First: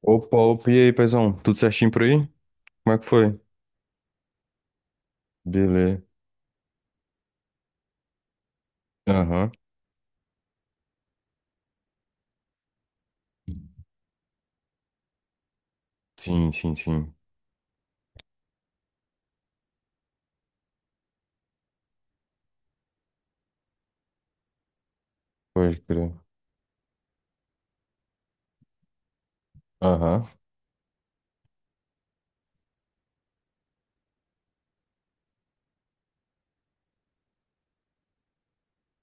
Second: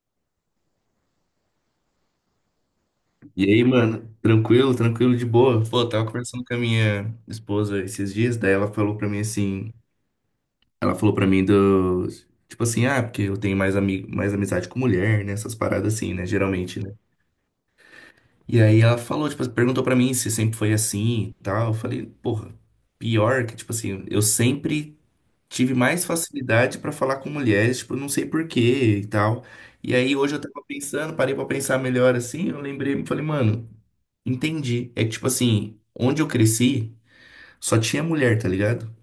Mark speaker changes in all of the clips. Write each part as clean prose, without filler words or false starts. Speaker 1: Opa, opa, e aí, paizão? Tudo certinho por aí? Como é que foi?
Speaker 2: E aí, mano, tranquilo, tranquilo, de boa. Pô, eu
Speaker 1: Beleza.
Speaker 2: tava conversando com a minha esposa esses dias, daí ela falou pra mim
Speaker 1: Aham.
Speaker 2: assim, ela falou pra mim do, tipo assim, ah, porque eu tenho mais amigo, mais amizade com mulher, né, essas paradas assim, né,
Speaker 1: Sim, sim,
Speaker 2: geralmente, né.
Speaker 1: sim.
Speaker 2: E aí ela falou, tipo, perguntou pra mim se sempre foi assim e tal. Eu falei, porra, pior que, tipo assim, eu sempre tive
Speaker 1: Pode
Speaker 2: mais
Speaker 1: crer.
Speaker 2: facilidade pra falar com mulheres, tipo, não sei por quê e tal. E aí
Speaker 1: Aham.
Speaker 2: hoje eu tava pensando, parei pra pensar melhor assim, eu lembrei, falei, mano, entendi. É que, tipo assim, onde eu cresci, só tinha mulher, tá ligado?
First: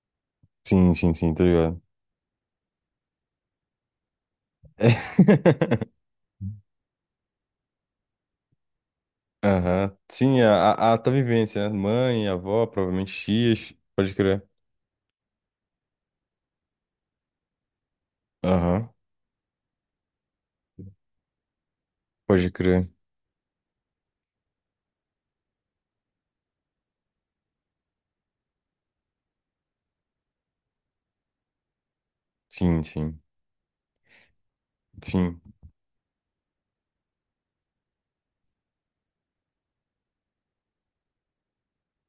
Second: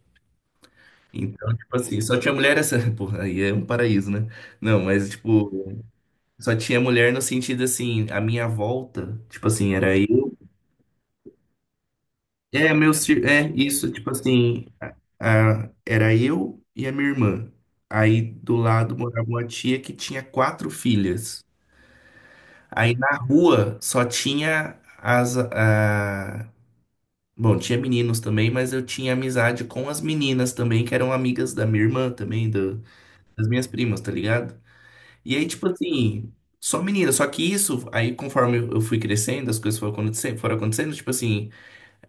Speaker 1: Sim, sim, sim, tá
Speaker 2: Então, tipo
Speaker 1: ligado?
Speaker 2: assim, só tinha mulher essa. Porra, aí é um paraíso, né? Não, mas, tipo, só tinha mulher no sentido assim, a minha volta, tipo assim, era
Speaker 1: Aham.
Speaker 2: eu.
Speaker 1: Sim, a tua vivência, né? Mãe, avó,
Speaker 2: É, meus.
Speaker 1: provavelmente
Speaker 2: É,
Speaker 1: tias.
Speaker 2: isso, tipo
Speaker 1: Pode crer.
Speaker 2: assim, era eu e a minha irmã. Aí do
Speaker 1: Aham.
Speaker 2: lado morava uma tia que tinha quatro filhas.
Speaker 1: Pode crer.
Speaker 2: Aí na rua só tinha bom, tinha meninos também, mas eu tinha amizade com as meninas também, que eram amigas da minha irmã também,
Speaker 1: Sim, sim.
Speaker 2: das minhas primas, tá ligado? E
Speaker 1: Sim.
Speaker 2: aí, tipo assim, só menina, só que isso, aí conforme eu fui crescendo, as coisas foram acontecendo, tipo assim,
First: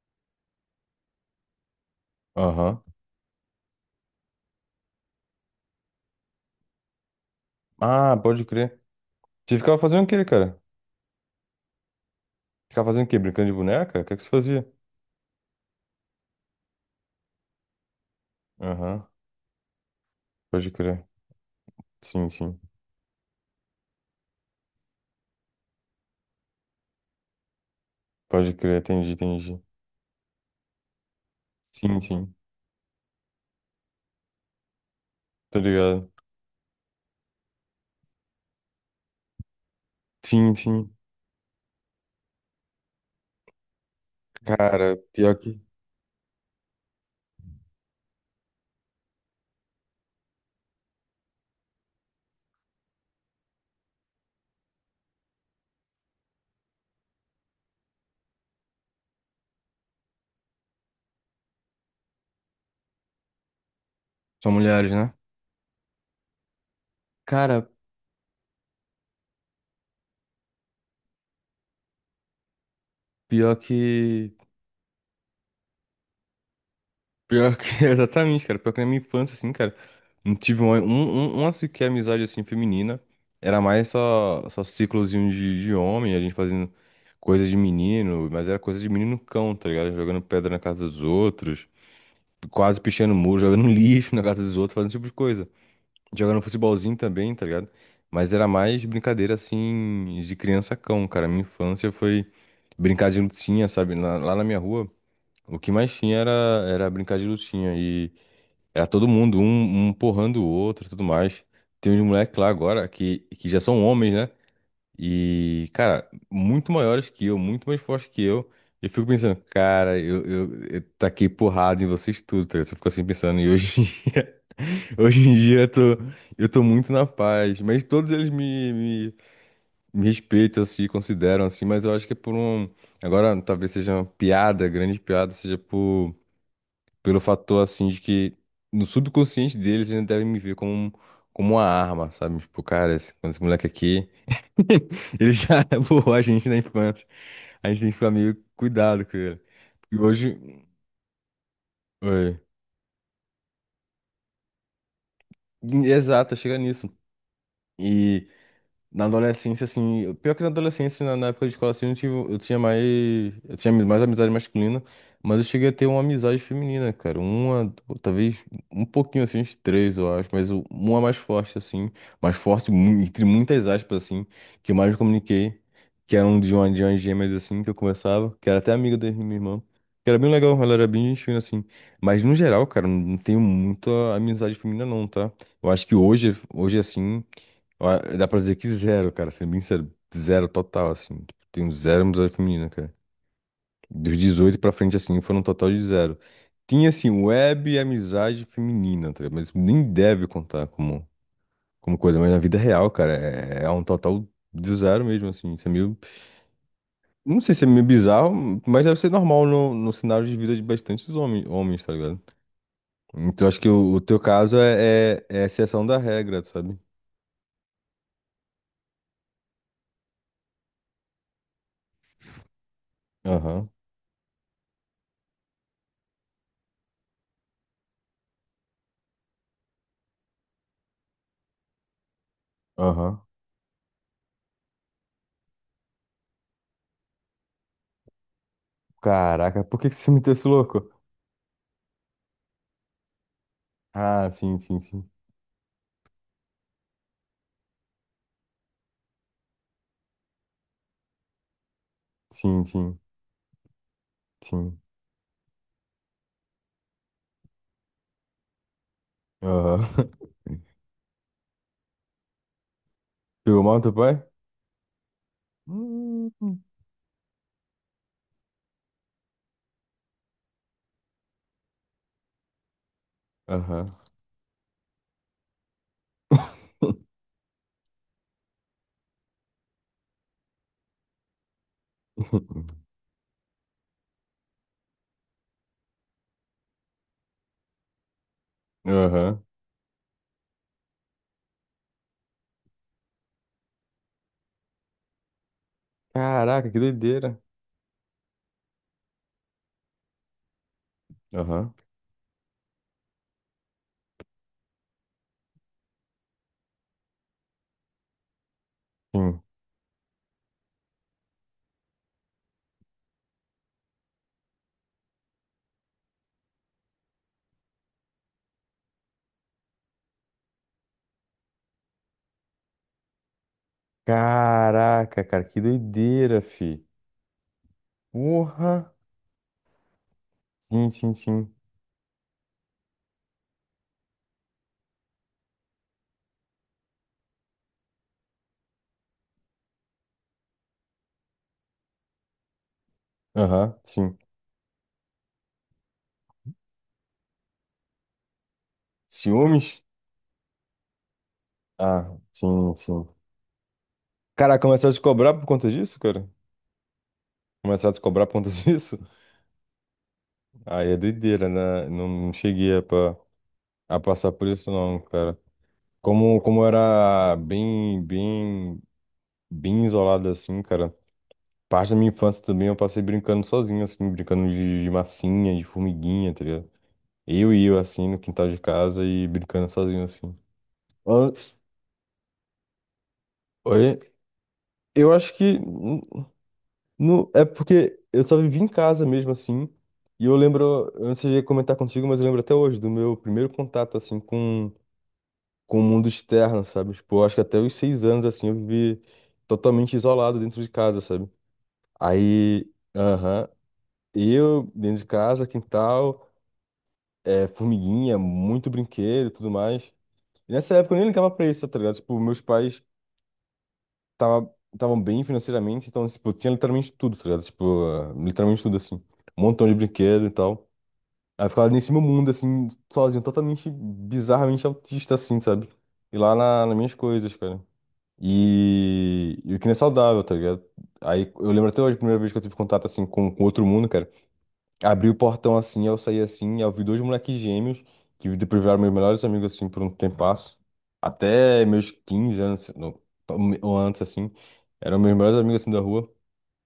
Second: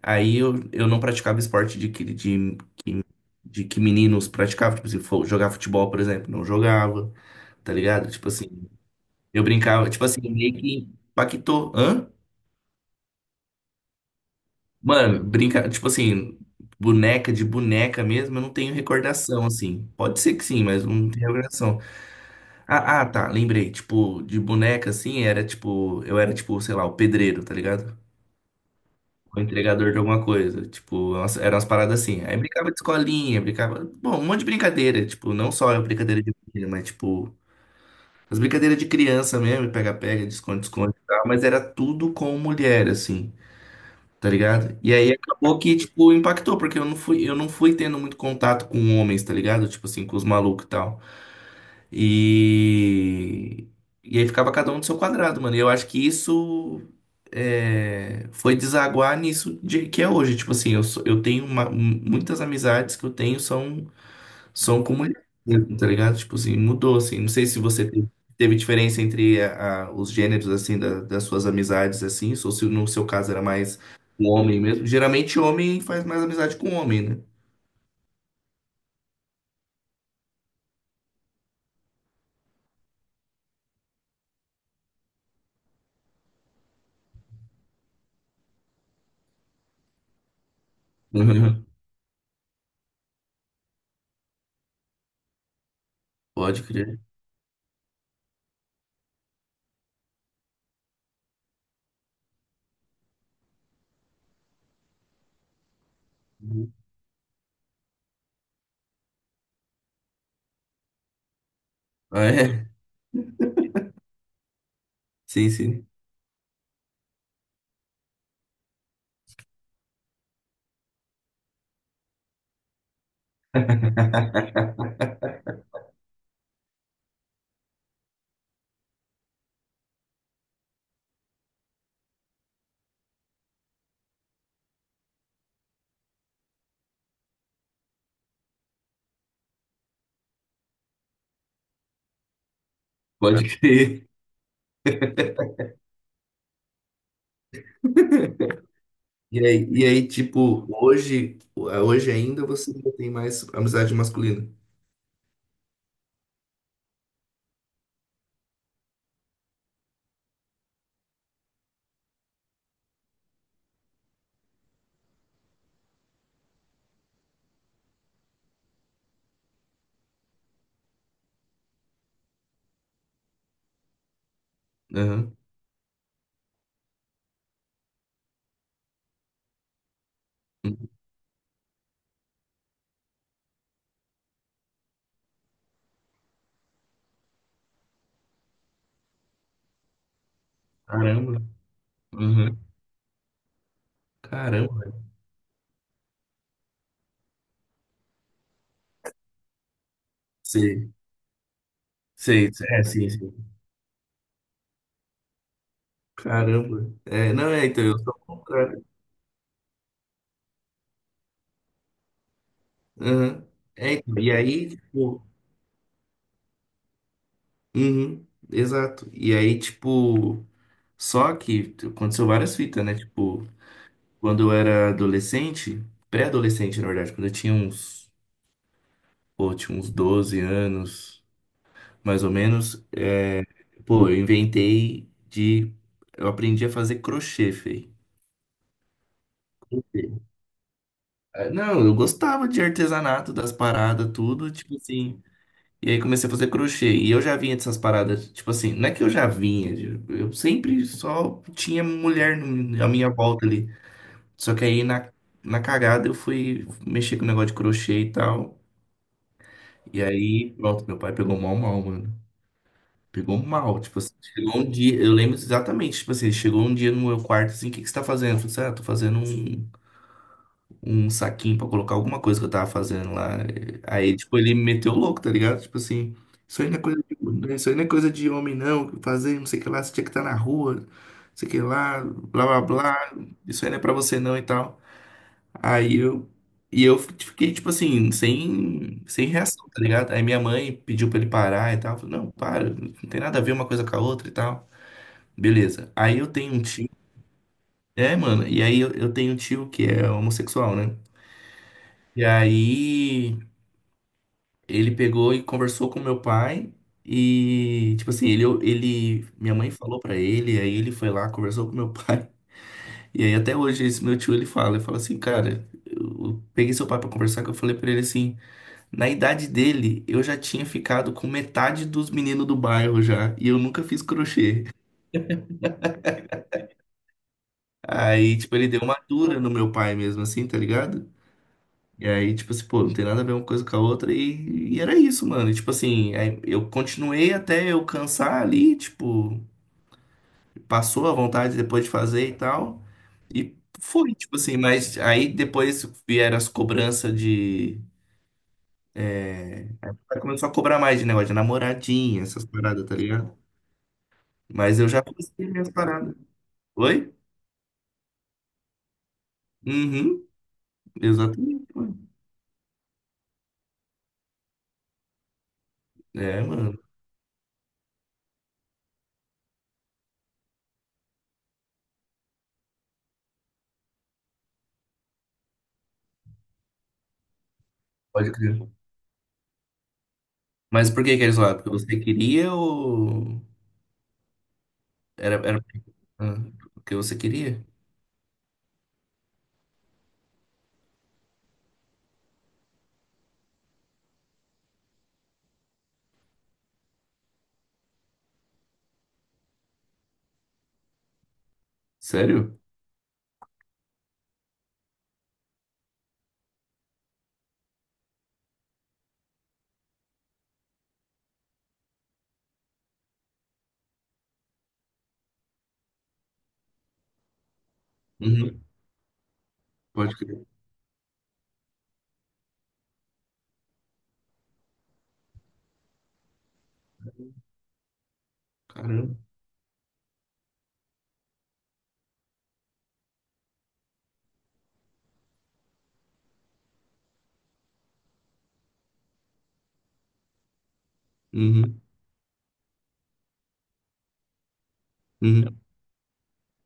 Speaker 2: aí eu não praticava esporte de
Speaker 1: Aham.
Speaker 2: de que meninos praticavam, tipo assim, jogar futebol, por exemplo, não jogava, tá ligado?
Speaker 1: Ah,
Speaker 2: Tipo
Speaker 1: pode
Speaker 2: assim,
Speaker 1: crer.
Speaker 2: eu
Speaker 1: Você ficava
Speaker 2: brincava, tipo
Speaker 1: fazendo o
Speaker 2: assim,
Speaker 1: quê,
Speaker 2: meio
Speaker 1: cara?
Speaker 2: que impactou, hã?
Speaker 1: Ficava fazendo o quê? Brincando de boneca? O que é que você fazia?
Speaker 2: Mano, brinca, tipo assim, boneca mesmo, eu não tenho
Speaker 1: Aham.
Speaker 2: recordação, assim. Pode ser que sim,
Speaker 1: Pode
Speaker 2: mas
Speaker 1: crer.
Speaker 2: não tenho recordação.
Speaker 1: Sim, sim.
Speaker 2: Ah, ah, tá, lembrei. Tipo, de boneca, assim, era tipo, eu era tipo, sei lá, o pedreiro, tá ligado?
Speaker 1: Pode crer. Entendi,
Speaker 2: O
Speaker 1: entendi.
Speaker 2: entregador de alguma coisa. Tipo, eram umas
Speaker 1: Sim,
Speaker 2: paradas assim.
Speaker 1: sim.
Speaker 2: Aí brincava de escolinha, brincava. Bom, um monte de brincadeira. Tipo, não
Speaker 1: Tá
Speaker 2: só a
Speaker 1: ligado?
Speaker 2: brincadeira de menina, mas tipo, as brincadeiras de criança mesmo, pega-pega, de
Speaker 1: Sim, sim.
Speaker 2: esconde-esconde e tal. Mas era tudo com mulher, assim. Tá ligado? E
Speaker 1: Cara,
Speaker 2: aí
Speaker 1: pior que.
Speaker 2: acabou que, tipo, impactou, porque eu não fui tendo muito contato com homens, tá ligado? Tipo assim, com os malucos e tal. E. E aí ficava cada um no seu quadrado, mano. E eu acho que isso foi desaguar que é hoje. Tipo assim, eu tenho muitas amizades que eu tenho são
Speaker 1: São
Speaker 2: são
Speaker 1: mulheres, né?
Speaker 2: comunicantes, tá ligado? Tipo assim, mudou, assim. Não sei se
Speaker 1: Cara,
Speaker 2: você teve, teve diferença entre os gêneros, assim, das suas amizades, assim, ou se no seu caso era
Speaker 1: pior
Speaker 2: mais um
Speaker 1: que.
Speaker 2: homem mesmo. Geralmente homem faz mais amizade com homem, né? Uhum.
Speaker 1: Pior que. Exatamente, cara. Pior que na minha infância, assim, cara. Não tive uma sequer amizade, assim, feminina. Era mais só, só ciclozinho de homem, a gente fazendo coisa de menino. Mas era coisa de menino cão, tá ligado? Jogando pedra na casa dos outros. Quase pichando muro, jogando lixo na casa dos outros, fazendo esse tipo de coisa. Jogando
Speaker 2: Pode
Speaker 1: futebolzinho
Speaker 2: crer.
Speaker 1: também, tá ligado? Mas era mais brincadeira assim de criança cão, cara. Minha infância foi brincar de lutinha, sabe? Lá na minha rua, o que mais tinha
Speaker 2: Uhum.
Speaker 1: era brincar de lutinha. E era todo mundo, um porrando o outro e tudo mais. Tem uns
Speaker 2: Ah,
Speaker 1: moleques lá
Speaker 2: é?
Speaker 1: agora que já são homens, né?
Speaker 2: Sim,
Speaker 1: E,
Speaker 2: sim.
Speaker 1: cara, muito maiores que eu, muito mais fortes que eu. Eu fico pensando, cara, eu taquei porrada em vocês tudo, tá ligado? Eu fico assim pensando, e hoje. Hoje em dia eu tô muito na paz, mas todos eles me respeitam, se consideram assim, mas eu acho que é por um. Agora, talvez seja uma piada, grande piada, seja por, pelo fator assim de que no subconsciente deles eles devem me ver como, como uma arma, sabe? Tipo, cara, esse, quando esse
Speaker 2: Pode
Speaker 1: moleque
Speaker 2: crer.
Speaker 1: aqui, ele já borrou a gente na infância. A gente tem que ficar meio cuidado com ele.
Speaker 2: E
Speaker 1: E
Speaker 2: aí,
Speaker 1: hoje.
Speaker 2: tipo, hoje, hoje
Speaker 1: Oi.
Speaker 2: ainda você ainda tem mais amizade masculina.
Speaker 1: Exato, chega nisso. E. Na adolescência, assim, pior que na adolescência, na época de escola, assim, eu tive, eu tinha mais amizade masculina, mas eu cheguei a ter uma amizade feminina, cara, uma, du- talvez um pouquinho, assim, uns três, eu acho, mas o- uma mais forte, assim, mais forte, mu- entre muitas aspas, assim, que eu mais me
Speaker 2: Aham.
Speaker 1: comuniquei, que era um de uma, de umas gêmeas, assim, que eu conversava, que era até amiga da minha irmã, que era bem legal, ela era bem gente fina, assim, mas no geral, cara, não tenho muita amizade feminina, não, tá? Eu acho que hoje, assim... Ó, dá pra dizer que zero, cara, sendo bem sério. Zero total, assim. Tipo,
Speaker 2: Caramba.
Speaker 1: tenho zero amizade
Speaker 2: Uhum.
Speaker 1: feminina, cara. Dos 18 pra frente,
Speaker 2: Caramba.
Speaker 1: assim, foram um total de zero. Tinha, assim, web e amizade feminina, tá ligado? Mas nem deve contar
Speaker 2: Sei,
Speaker 1: como, como coisa. Mas na
Speaker 2: sei,
Speaker 1: vida
Speaker 2: é,
Speaker 1: real,
Speaker 2: sim,
Speaker 1: cara,
Speaker 2: sim.
Speaker 1: é um total de zero mesmo, assim. Isso é meio.
Speaker 2: Caramba. É,
Speaker 1: Não
Speaker 2: não,
Speaker 1: sei se
Speaker 2: é,
Speaker 1: é
Speaker 2: então,
Speaker 1: meio
Speaker 2: eu sou
Speaker 1: bizarro,
Speaker 2: contra.
Speaker 1: mas deve ser normal no cenário de vida de bastantes homens, tá ligado?
Speaker 2: Aham.
Speaker 1: Então acho que
Speaker 2: É,
Speaker 1: o
Speaker 2: então,
Speaker 1: teu
Speaker 2: e
Speaker 1: caso
Speaker 2: aí, tipo,
Speaker 1: é a exceção da regra, sabe?
Speaker 2: uhum, exato. E aí, tipo, só que aconteceu várias fitas, né? Tipo,
Speaker 1: Aham,
Speaker 2: quando eu era adolescente, pré-adolescente, na verdade, quando eu tinha uns, pô, tinha uns 12 anos, mais ou menos,
Speaker 1: aham.
Speaker 2: pô, eu inventei de, eu aprendi a fazer crochê, fei.
Speaker 1: Caraca, por que que você meteu esse louco?
Speaker 2: Ah, não, eu gostava de artesanato, das paradas,
Speaker 1: Ah,
Speaker 2: tudo,
Speaker 1: sim,
Speaker 2: tipo
Speaker 1: sim, sim.
Speaker 2: assim. E aí comecei a fazer crochê. E eu já vinha dessas paradas. Tipo assim, não é que eu já vinha. Eu sempre só tinha mulher
Speaker 1: Sim,
Speaker 2: à
Speaker 1: sim,
Speaker 2: minha volta ali. Só que
Speaker 1: sim.
Speaker 2: aí na cagada eu fui mexer com o negócio de crochê e tal.
Speaker 1: Aham.
Speaker 2: E aí, pronto, meu pai pegou mal, mal, mano. Pegou
Speaker 1: Pegou mal
Speaker 2: mal.
Speaker 1: teu
Speaker 2: Tipo assim,
Speaker 1: pai?
Speaker 2: chegou um dia. Eu lembro exatamente. Tipo assim,
Speaker 1: Hum.
Speaker 2: chegou um dia no meu quarto assim: o que que você tá fazendo? Eu falei assim: ah, tô fazendo um. Um saquinho pra colocar alguma coisa que eu tava fazendo lá.
Speaker 1: Aham.
Speaker 2: Aí, tipo, ele me meteu louco, tá ligado? Tipo assim, isso aí não é coisa de homem, não. Fazer não sei o que lá, você tinha que estar na rua, não sei o que lá, blá blá blá. Isso aí não é pra você não e tal. Aí eu. E eu fiquei, tipo assim, sem
Speaker 1: Aham.
Speaker 2: reação, tá ligado? Aí minha mãe pediu pra ele parar e tal. Eu falei, não, para, não tem nada a ver uma coisa com a outra e tal. Beleza. Aí eu tenho um
Speaker 1: Caraca, que
Speaker 2: tio.
Speaker 1: doideira.
Speaker 2: É, mano, e aí eu tenho um tio que é homossexual, né?
Speaker 1: Aham.
Speaker 2: E aí ele pegou e conversou com meu pai e, tipo assim,
Speaker 1: Sim.
Speaker 2: minha mãe falou pra ele, aí ele foi lá, conversou com meu pai. E aí até hoje esse meu tio ele fala assim, cara, eu peguei seu pai pra conversar, que eu falei pra ele assim, na idade dele eu já tinha ficado com metade dos meninos do bairro já, e eu nunca fiz crochê.
Speaker 1: Caraca, cara, que doideira, fi.
Speaker 2: Aí, tipo, ele deu
Speaker 1: Porra.
Speaker 2: uma dura no meu pai mesmo assim, tá
Speaker 1: Sim,
Speaker 2: ligado?
Speaker 1: sim, sim.
Speaker 2: E aí, tipo assim, pô, não tem nada a ver uma coisa com a outra. E era isso, mano. E, tipo assim, aí eu continuei até eu cansar ali, tipo, passou a vontade depois de fazer e tal. E
Speaker 1: Aham,
Speaker 2: foi,
Speaker 1: sim.
Speaker 2: tipo assim, mas aí depois vieram as cobranças de.
Speaker 1: Ciúmes?
Speaker 2: Aí começou a cobrar mais de negócio de
Speaker 1: Ah,
Speaker 2: namoradinha, essas
Speaker 1: sim,
Speaker 2: paradas, tá
Speaker 1: sim.
Speaker 2: ligado?
Speaker 1: Cara,
Speaker 2: Mas eu
Speaker 1: começaram a te
Speaker 2: já
Speaker 1: cobrar por
Speaker 2: consegui
Speaker 1: conta
Speaker 2: minhas
Speaker 1: disso,
Speaker 2: paradas.
Speaker 1: cara?
Speaker 2: Oi?
Speaker 1: Começaram a te cobrar por conta disso?
Speaker 2: Uhum,
Speaker 1: Aí é doideira,
Speaker 2: exatamente,
Speaker 1: né? Não,
Speaker 2: mano.
Speaker 1: não cheguei a, pa- a passar por isso, não, cara. Como,
Speaker 2: É,
Speaker 1: eu
Speaker 2: mano,
Speaker 1: era bem isolado assim, cara. Parte da minha infância também eu passei brincando sozinho, assim, brincando de massinha, de formiguinha, tá ligado? Eu e eu, assim, no
Speaker 2: pode
Speaker 1: quintal
Speaker 2: crer.
Speaker 1: de casa e brincando sozinho, assim.
Speaker 2: Mas por que que
Speaker 1: An-
Speaker 2: eles lá? Porque você queria ou.
Speaker 1: Olha, eu acho
Speaker 2: Era,
Speaker 1: que
Speaker 2: era
Speaker 1: n-
Speaker 2: ah, o que você
Speaker 1: não, é
Speaker 2: queria?
Speaker 1: porque eu só vivi em casa mesmo, assim. E eu lembro, eu não sei se ia comentar contigo, mas eu lembro até hoje do meu primeiro contato, assim, com o mundo externo, sabe? Tipo, eu acho que até os 6 anos, assim, eu vivi totalmente isolado dentro de casa, sabe?
Speaker 2: Sério?
Speaker 1: Aí, aham, eu dentro de casa, quintal, é, formiguinha, muito brinquedo e tudo mais. E nessa época eu nem ligava pra isso, tá ligado? Tipo, meus pais estavam bem financeiramente, então, tipo, eu tinha literalmente tudo, tá ligado? Tipo, ah, literalmente
Speaker 2: Uhum.
Speaker 1: tudo, assim. Um montão de
Speaker 2: Pode
Speaker 1: brinquedo e
Speaker 2: crer.
Speaker 1: tal. Aí eu ficava nesse meu mundo, assim, sozinho, totalmente, bizarramente autista, assim, sabe? E lá na, nas minhas coisas, cara.
Speaker 2: Caramba.
Speaker 1: E, o que não é saudável, tá ligado? Aí eu lembro até hoje a primeira vez que eu tive contato, assim, com outro mundo, cara. Abri o portão assim, eu saí assim, eu vi dois moleques gêmeos, que depois viraram meus melhores amigos assim por um tempasso. Até
Speaker 2: Uhum.
Speaker 1: meus 15 anos, não, ou antes assim, eram meus melhores amigos
Speaker 2: Uhum.
Speaker 1: assim da rua.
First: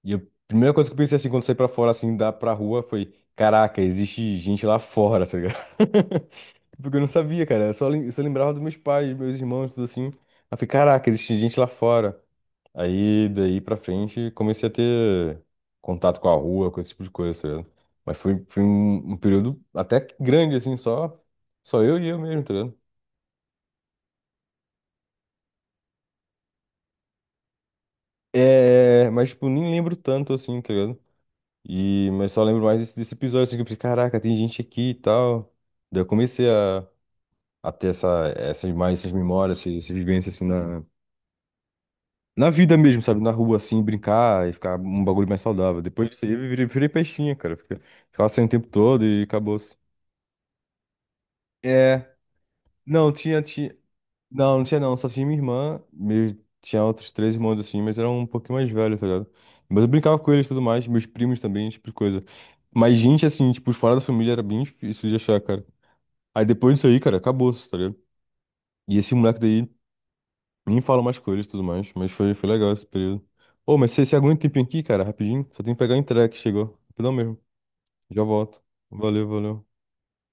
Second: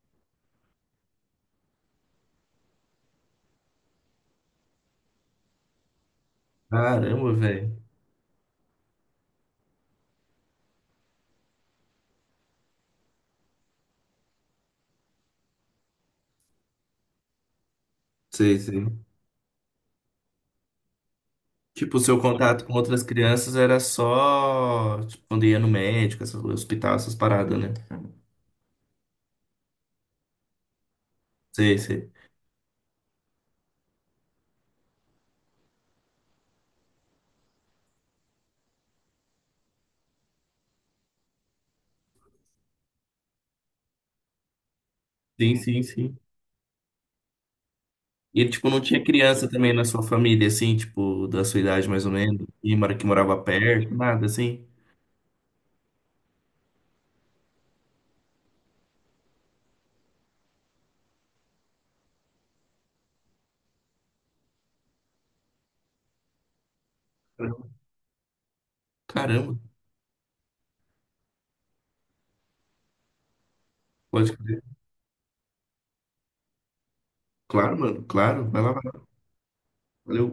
Speaker 1: E a primeira coisa que eu pensei assim, quando saí pra fora assim, da pra rua, foi: caraca, existe gente lá fora, tá ligado? Porque eu não
Speaker 2: Caramba,
Speaker 1: sabia, cara, eu
Speaker 2: velho.
Speaker 1: só, lem- eu só lembrava dos meus pais, meus irmãos, tudo assim. Aí eu falei: caraca, existe gente lá fora. Aí, daí pra frente, comecei a ter contato com a rua, com esse tipo de coisa, tá ligado? Mas foi,
Speaker 2: Sei,
Speaker 1: foi
Speaker 2: sei.
Speaker 1: um, um período até que grande, assim, só, só eu
Speaker 2: Tipo, o
Speaker 1: e eu
Speaker 2: seu
Speaker 1: mesmo, tá
Speaker 2: contato com
Speaker 1: ligado?
Speaker 2: outras crianças era só, tipo, quando ia no médico, hospital, essas paradas, né?
Speaker 1: É, mas, tipo, nem lembro tanto, assim, tá ligado?
Speaker 2: Sei,
Speaker 1: E,
Speaker 2: sei.
Speaker 1: mas só lembro mais desse, desse episódio, assim, que eu pensei, caraca, tem gente aqui e tal. Daí eu comecei a ter essa, essas, mais essas memórias, essas, essas vivências, assim, na vida mesmo, sabe? Na rua, assim, brincar e ficar um bagulho mais
Speaker 2: Sim,
Speaker 1: saudável.
Speaker 2: sim,
Speaker 1: Depois
Speaker 2: sim.
Speaker 1: disso aí, eu virei, virei peixinha, cara. Fica- Ficava sem
Speaker 2: E,
Speaker 1: o tempo
Speaker 2: tipo, não tinha
Speaker 1: todo e
Speaker 2: criança
Speaker 1: acabou.
Speaker 2: também na sua família, assim, tipo, da sua idade mais ou
Speaker 1: É,
Speaker 2: menos, e que
Speaker 1: não,
Speaker 2: morava perto, nada, assim?
Speaker 1: não tinha não, só tinha minha irmã, meus, tinha outros três irmãos assim, mas eram um pouquinho mais velhos, tá ligado? Mas eu brincava com eles e tudo mais, meus primos também, esse tipo de coisa. Mas gente, assim, tipo, fora da família era bem difícil de achar, cara. Aí depois disso aí, cara, acabou, tá ligado? E esse moleque
Speaker 2: Caramba,
Speaker 1: daí, nem falo mais com eles e tudo mais, mas foi, foi legal esse período. Ô, mas você aguenta
Speaker 2: pode
Speaker 1: um
Speaker 2: crer.
Speaker 1: tempinho aqui, cara, rapidinho? Só tem que pegar a entrega que chegou, rapidão mesmo,
Speaker 2: Claro, mano,
Speaker 1: já
Speaker 2: claro. Vai
Speaker 1: volto.
Speaker 2: lá, vai lá.
Speaker 1: Valeu, valeu.
Speaker 2: Valeu.